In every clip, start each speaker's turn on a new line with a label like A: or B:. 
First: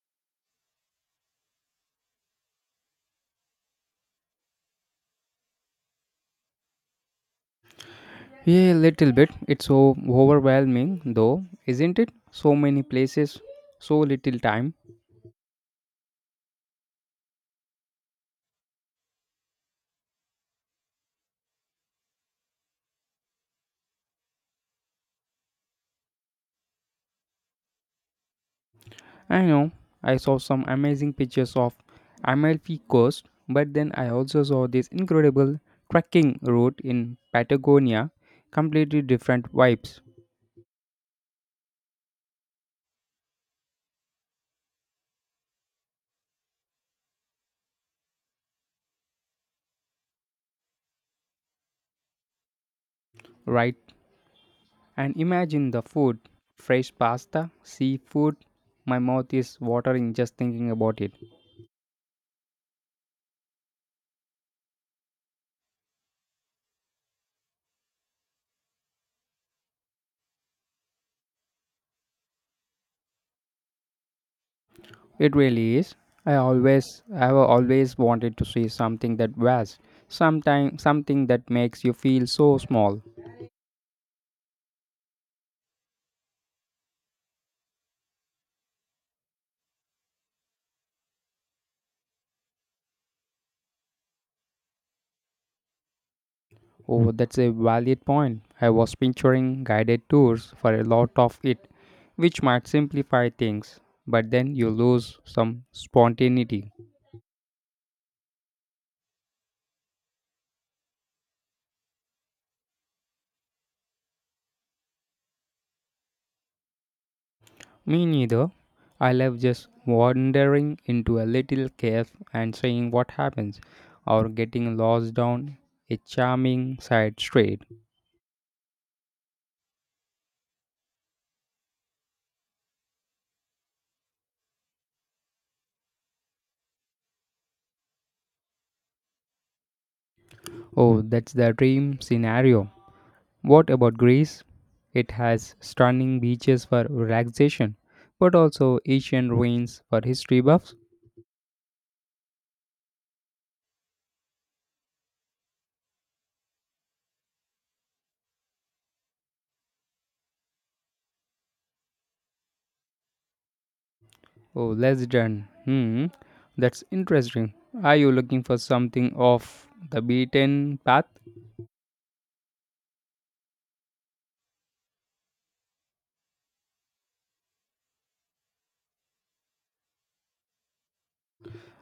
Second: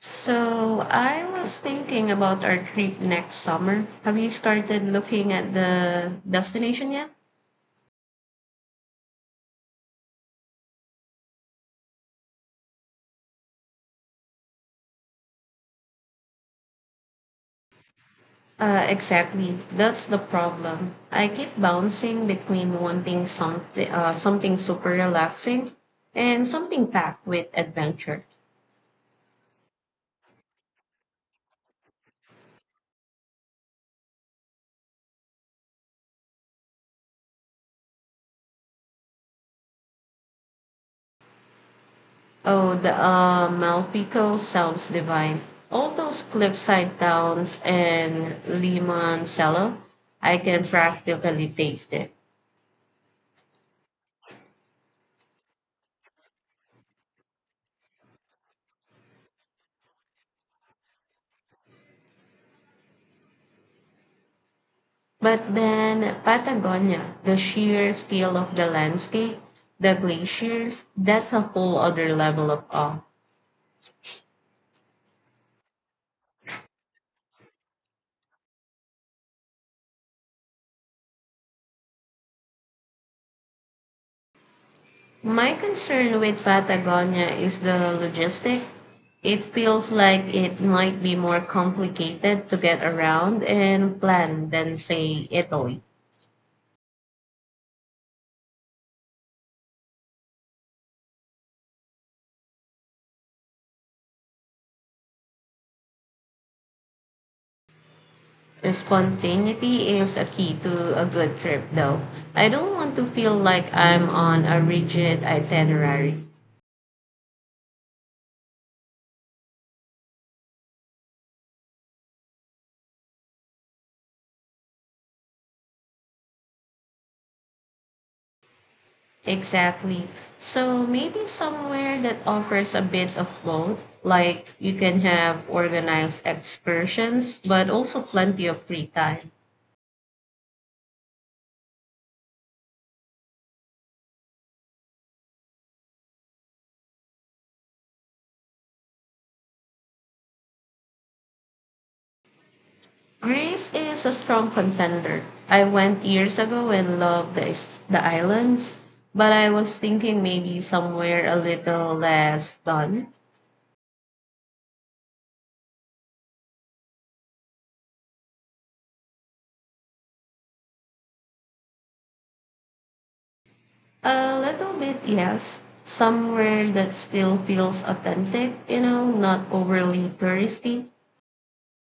A: So I was thinking about our trip next summer. Have you started looking at the destination yet?
B: Yeah, a little bit. It's so overwhelming, though, isn't it? So many places, so little time.
A: Exactly. That's the problem. I keep bouncing between wanting something, something super relaxing, and something packed with adventure.
B: I know. I saw some amazing pictures of Amalfi Coast, but then I also saw this incredible trekking route in Patagonia. Completely different vibes,
A: Oh, the Malpico sounds divine. All those cliffside towns and Limancelo, I can practically taste it.
B: right? And imagine the food fresh pasta, seafood. My mouth is watering just thinking about it.
A: But then Patagonia, the sheer scale of the landscape, the glaciers, that's a whole other level of awe.
B: It really is. I have always wanted to see something that vast, sometime something that makes you feel so small.
A: My concern with Patagonia is the logistic. It feels like it might be more complicated to get around and plan than, say, Italy.
B: Oh, that's a valid point. I was picturing guided tours for a lot of it, which might simplify things, but then you lose some spontaneity.
A: Spontaneity is a key to a good trip, though. I don't want to feel like I'm on a rigid itinerary.
B: Me neither. I love just wandering into a little cave and seeing what happens, or getting lost down a charming side street.
A: Exactly. So maybe somewhere that offers a bit of both, like you can have organized excursions, but also plenty of free time.
B: Oh, that's the dream scenario. What about Greece? It has stunning beaches for relaxation, but also ancient ruins for history buffs.
A: Greece is a strong contender. I went years ago and loved the islands, but I was thinking maybe somewhere a little less done.
B: Oh, let done. That's interesting. Are you looking for something off the beaten path?
A: A little bit, yes. Somewhere that still feels authentic, you know, not overly touristy.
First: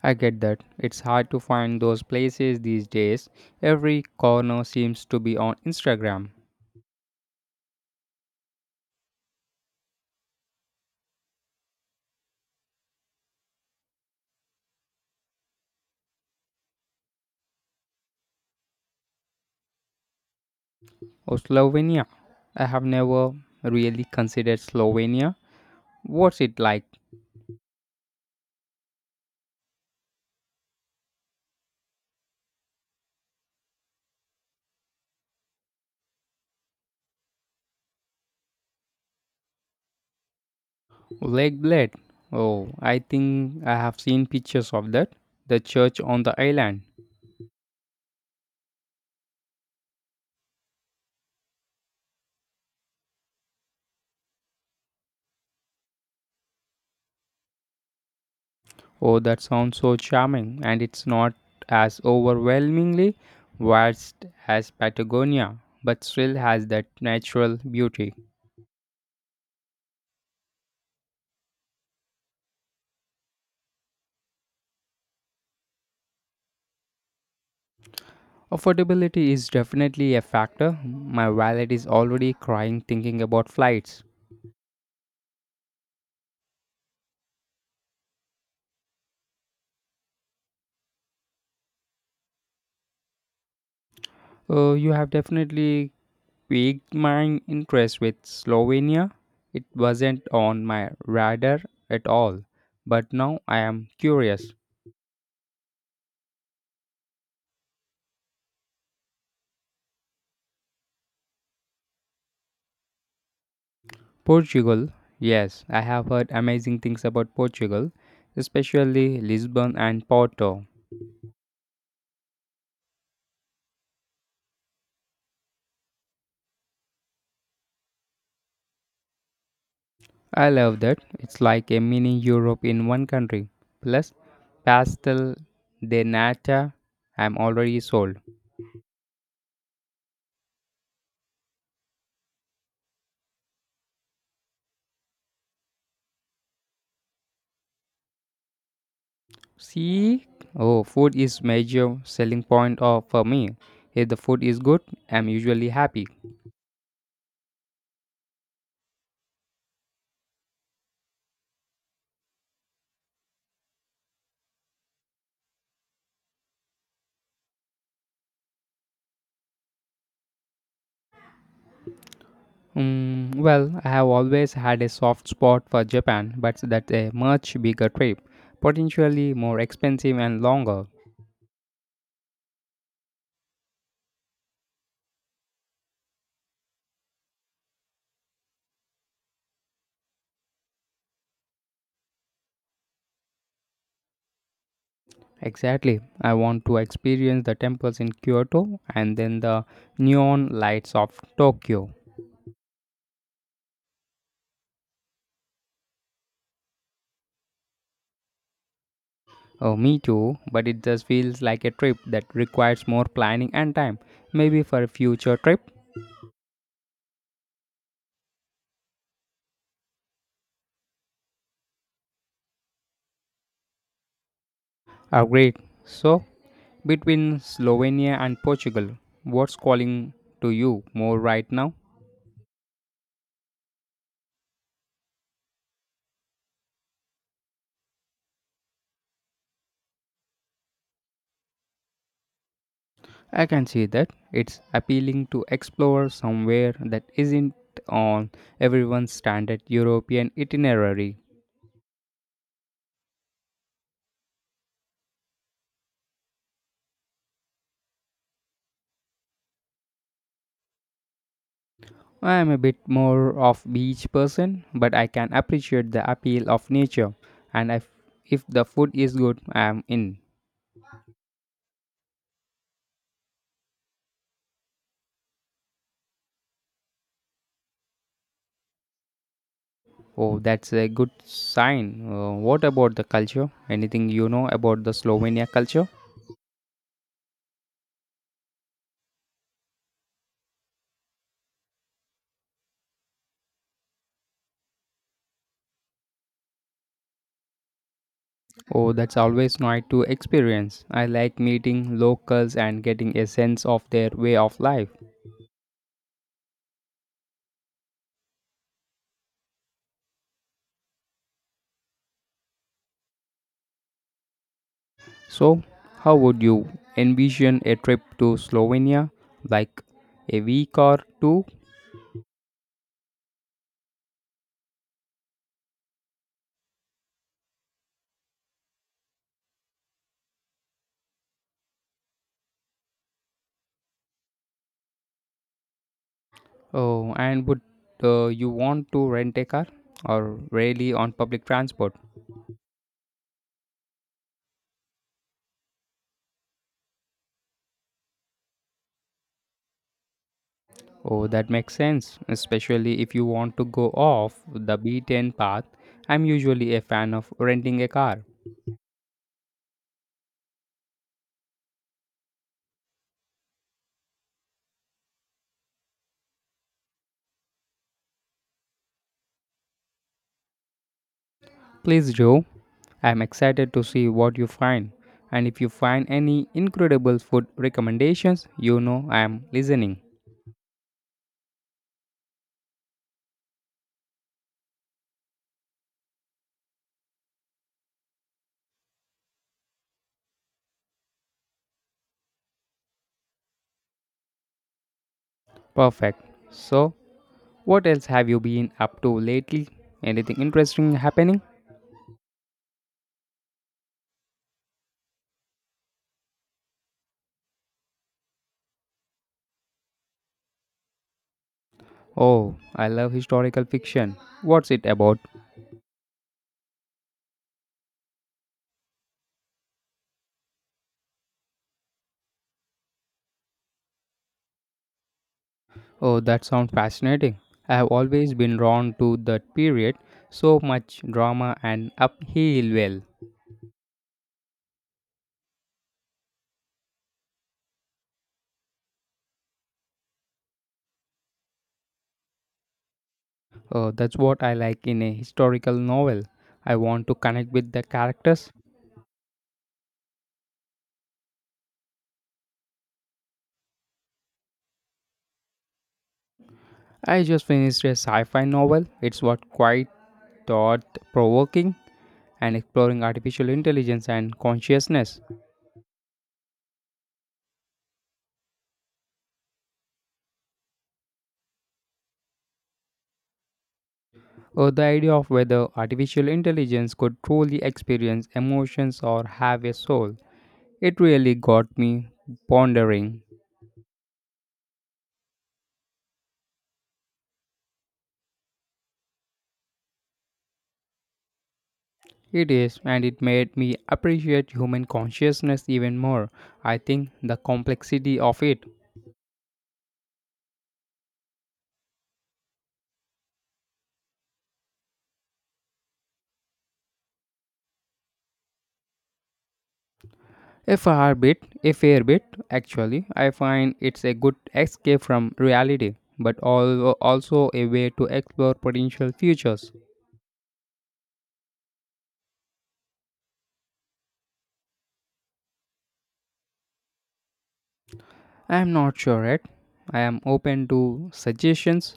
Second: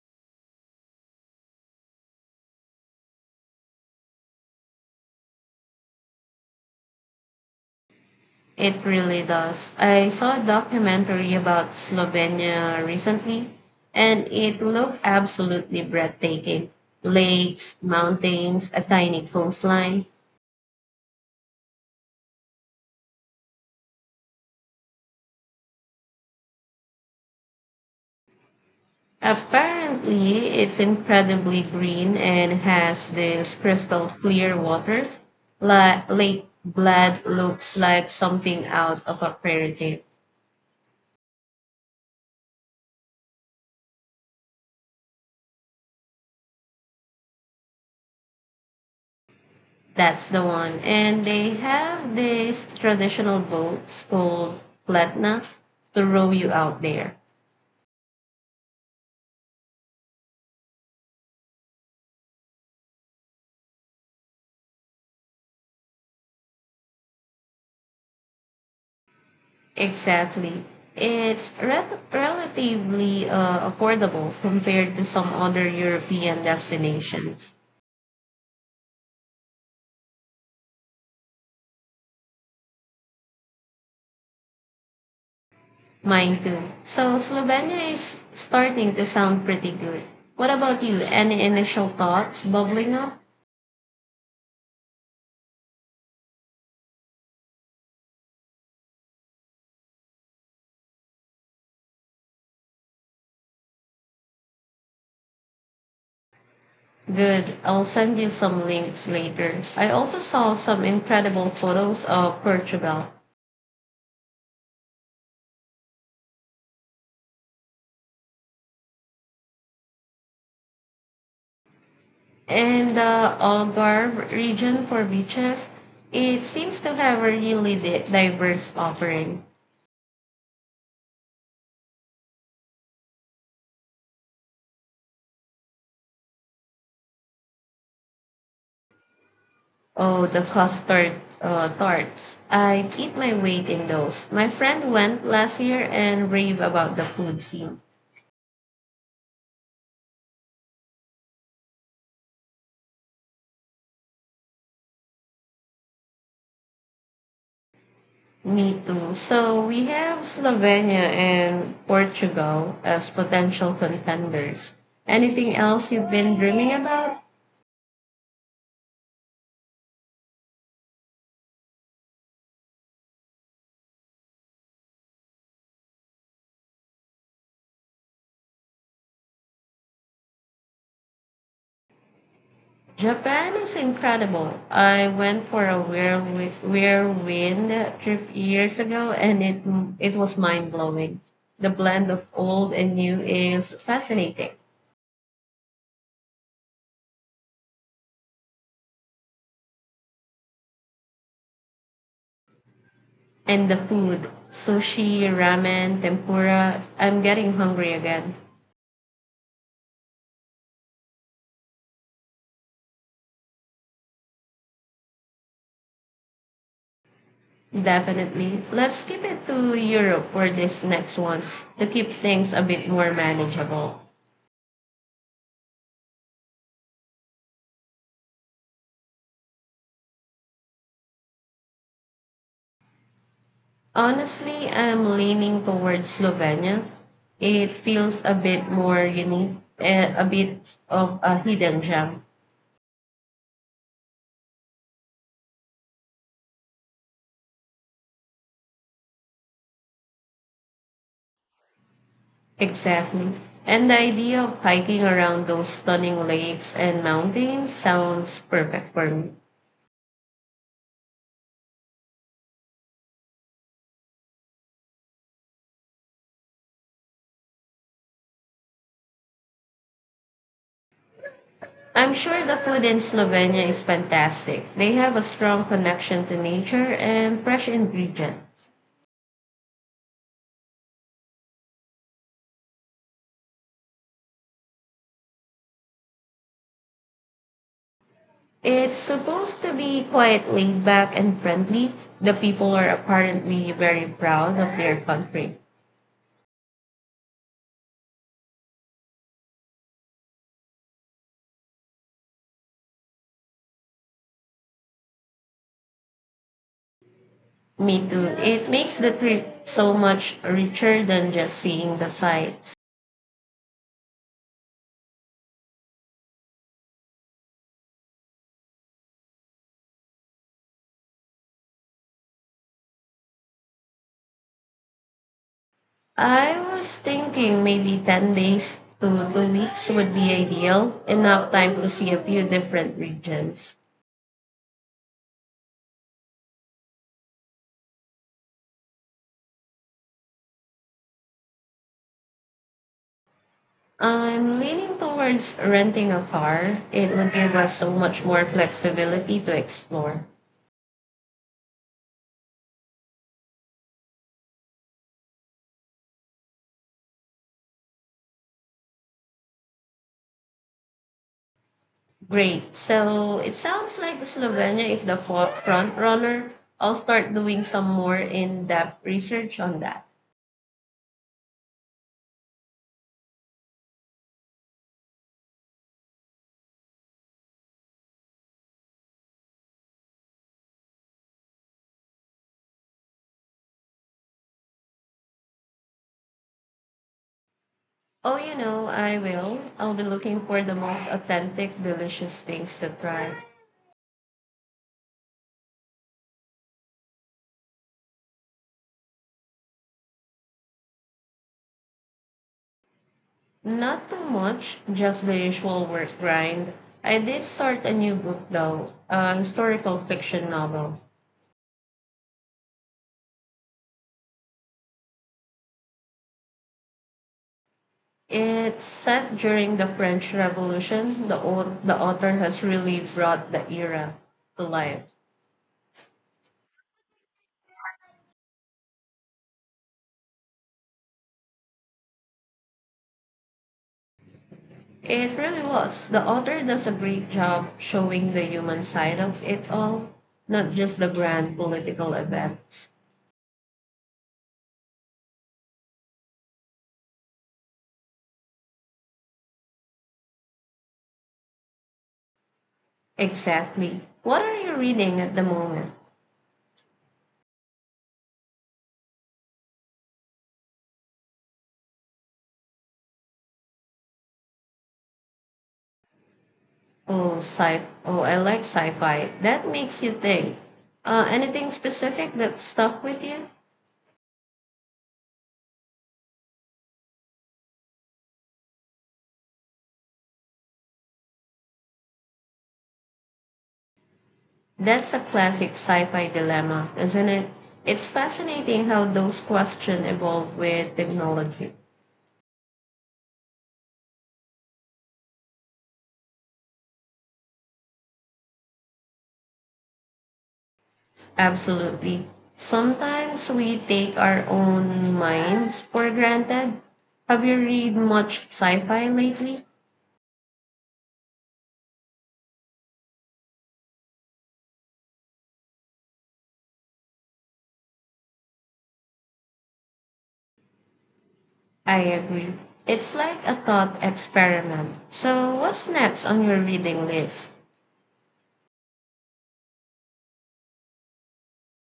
B: I get that. It's hard to find those places these days. Every corner seems to be on Instagram.
A: It really does. I saw a documentary about Slovenia recently, and it looked absolutely breathtaking. Lakes, mountains, a tiny coastline.
B: Oh, Slovenia. I have never really considered Slovenia. What's it like?
A: Apparently, it's incredibly green and has this crystal clear water. Lake Blad looks like something out of a fairy tale.
B: Lake Blade. Oh, I think I have seen pictures of that. The church on the island.
A: That's the one. And they have these traditional boats called platna to row you out there.
B: Oh, that sounds so charming, and it's not as overwhelmingly vast as Patagonia, but still has that natural beauty.
A: Exactly. It's relatively affordable compared to some other European destinations.
B: Affordability is definitely a factor. My wallet is already crying thinking about flights.
A: Mine too. So Slovenia is starting to sound pretty good. What about you? Any initial thoughts bubbling up?
B: You have definitely piqued my interest with Slovenia. It wasn't on my radar at all, but now I am curious.
A: Good. I'll send you some links later. I also saw some incredible photos of Portugal.
B: Portugal, yes, I have heard amazing things about Portugal, especially Lisbon and Porto.
A: And the Algarve region for beaches, it seems to have a really diverse offering.
B: I love that. It's like a mini Europe in one country. Plus, pastel de nata. I'm already sold.
A: Oh, the custard tarts. I'd eat my weight in those. My friend went last year and raved about the food scene.
B: See, oh, food is major selling point of for me. If the food is good, I'm usually happy.
A: Me too. So we have Slovenia and Portugal as potential contenders. Anything else you've been dreaming about?
B: Well, I have always had a soft spot for Japan, but that's a much bigger trip, potentially more expensive and longer.
A: Japan is incredible. I went for a whirlwind trip years ago and it was mind-blowing. The blend of old and new is fascinating.
B: Exactly. I want to experience the temples in Kyoto and then the neon lights of Tokyo.
A: And the food, sushi, ramen, tempura, I'm getting hungry again.
B: Oh, me too, but it just feels like a trip that requires more planning and time. Maybe for a future trip?
A: Definitely. Let's keep it to Europe for this next one to keep things a bit more manageable.
B: Oh, great. So, between Slovenia and Portugal, what's calling to you more right now?
A: Honestly, I'm leaning towards Slovenia. It feels a bit more unique, a bit of a hidden gem.
B: I can see that it's appealing to explore somewhere that isn't on everyone's standard European itinerary.
A: Exactly. And the idea of hiking around those stunning lakes and mountains sounds perfect for me.
B: I am a bit more of beach person, but I can appreciate the appeal of nature and if the food is good, I am in.
A: I'm sure the food in Slovenia is fantastic. They have a strong connection to nature and fresh ingredients.
B: Oh, that's a good sign. What about the culture? Anything you know about the Slovenia culture?
A: It's supposed to be quite laid back and friendly. The people are apparently very proud of their country.
B: Oh, that's always nice to experience. I like meeting locals and getting a sense of their way of life.
A: Me too. It makes the trip so much richer than just seeing the sights.
B: So, how would you envision a trip to Slovenia? Like a week or two?
A: I was thinking maybe 10 days to 2 weeks would be ideal, enough time to see a few different regions.
B: Oh, and would you want to rent a car or really on public transport?
A: I'm leaning towards renting a car. It would give us so much more flexibility to explore.
B: Oh, that makes sense, especially if you want to go off the beaten path. I'm usually a fan of renting a car.
A: Great. So it sounds like Slovenia is the front runner. I'll start doing some more in depth research on that.
B: Please do. I'm excited to see what you find. And if you find any incredible food recommendations, you know I am listening.
A: Oh, you know, I will. I'll be looking for the most authentic, delicious things to try.
B: Perfect. So, what else have you been up to lately? Anything interesting happening?
A: Not too much, just the usual work grind. I did start a new book though, a historical fiction novel.
B: Oh, I love historical fiction. What's it about?
A: It's set during the French Revolution. The author has really brought the era to life.
B: Oh, that sounds fascinating. I have always been drawn to that period. So much drama and upheaval. Well,
A: It really was. The author does a great job showing the human side of it all, not just the grand political events.
B: oh, that's what I like in a historical novel. I want to connect with the characters.
A: Exactly. What are you reading at the moment?
B: I just finished a sci-fi novel. It's what quite thought-provoking and exploring artificial intelligence and consciousness.
A: Oh, sci. Oh, I like sci-fi. That makes you think. Anything specific that stuck with you?
B: The idea of whether artificial intelligence could truly experience emotions or have a soul, it really got me pondering.
A: That's a classic sci-fi dilemma, isn't it? It's fascinating how those questions evolve with technology.
B: It is, and it made me appreciate human consciousness even more. I think the complexity of it.
A: Absolutely. Sometimes we take our own minds for granted. Have you read much sci-fi lately?
B: A fair bit, actually, I find it's a good escape from reality, but also a way to explore potential futures.
A: I agree. It's like a thought experiment. So, what's next on your reading list?
B: I am not sure yet. I am open to suggestions,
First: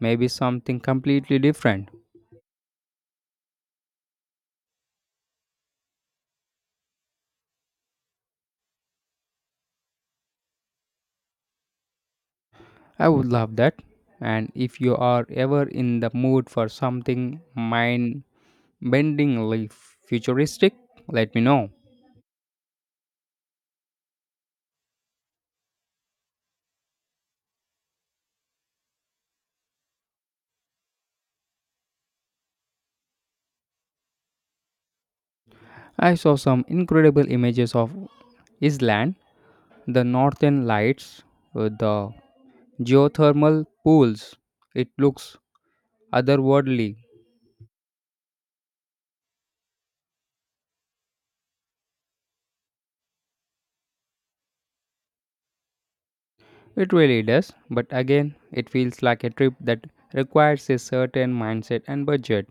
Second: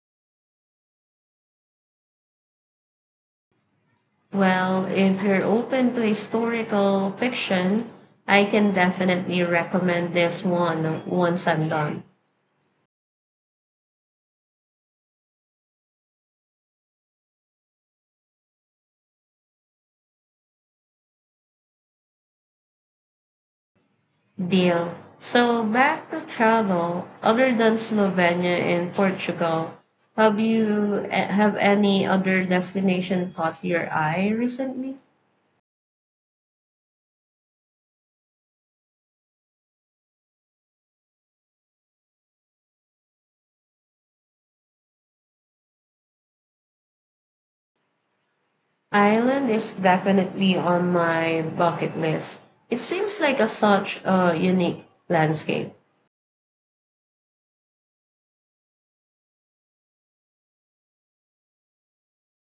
B: maybe something completely different.
A: Well, if you're open to historical fiction, I can definitely recommend this one once I'm done.
B: I would love that. And if you are ever in the mood for something mind bendingly futuristic, let me know.
A: Deal. So, back to travel, other than Slovenia and Portugal, have any other destination caught your eye recently?
B: I saw some incredible images of Iceland, the northern lights, the geothermal pools. It looks otherworldly.
A: Ireland is definitely on my bucket list. It seems like a such a unique landscape.
B: It really does, but again, it feels like a trip that requires a certain mindset and budget.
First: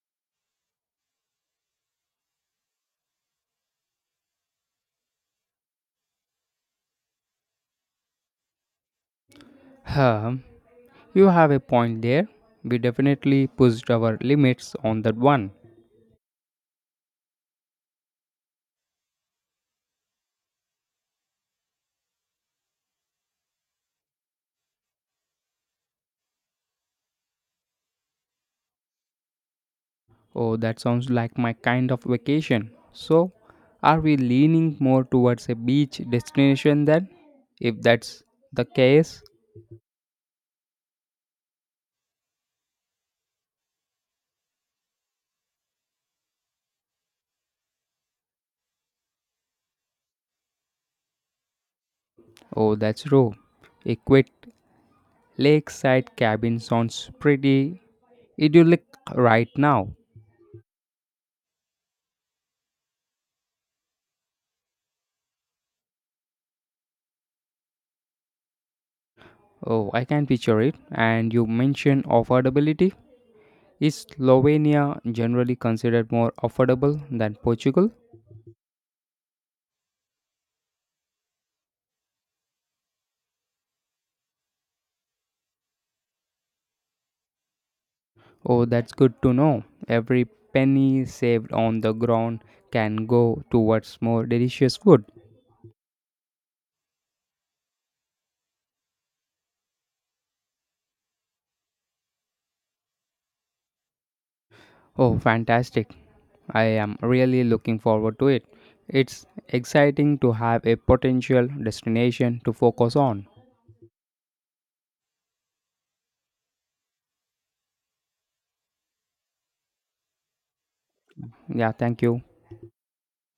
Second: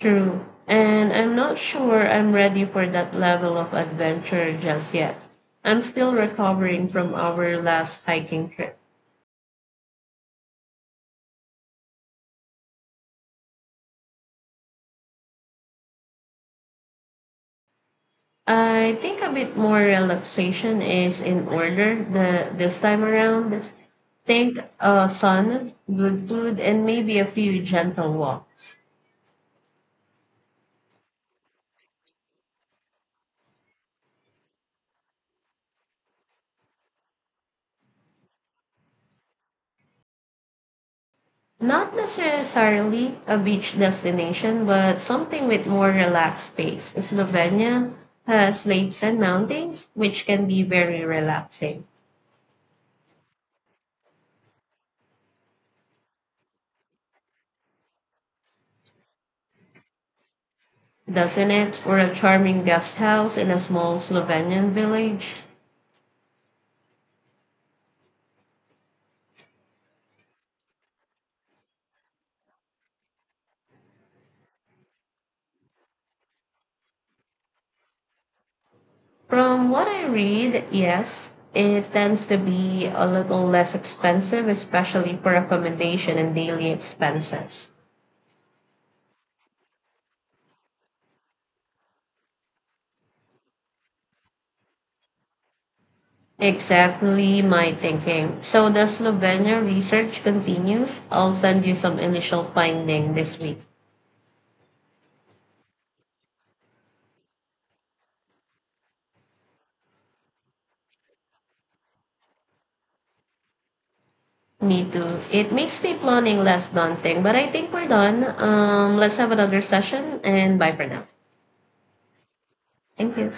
A: True. And I'm not sure I'm ready for that level of adventure just yet. I'm still recovering from our last hiking trip.
B: Um, you have a point there. We definitely pushed our limits on that one.
A: I think a bit more relaxation is in order the this time around. Think sun, good food, and maybe a few gentle walks.
B: Oh, that sounds like my kind of vacation. So, are we leaning more towards a beach destination then? If that's the case,
A: Not necessarily a beach destination, but something with more relaxed pace. Slovenia has lakes and mountains, which can be very relaxing,
B: oh, that's true. A quiet lakeside cabin sounds pretty idyllic right now.
A: doesn't it? Or a charming guest house in a small Slovenian village.
B: Oh, I can picture it. And you mentioned affordability. Is Slovenia generally considered more affordable than Portugal?
A: From what I read, yes, it tends to be a little less expensive, especially for accommodation and daily expenses.
B: Oh, that's good to know. Every penny saved on the ground can go towards more delicious food.
A: Exactly my thinking. So the Slovenia research continues. I'll send you some initial finding this week.
B: Oh, fantastic. I am really looking forward to it. It's exciting to have a potential destination to focus on.
A: Me too. It makes me planning less daunting, but I think we're done. Let's have another session and bye for now.
B: Yeah, thank you.
A: Thank you.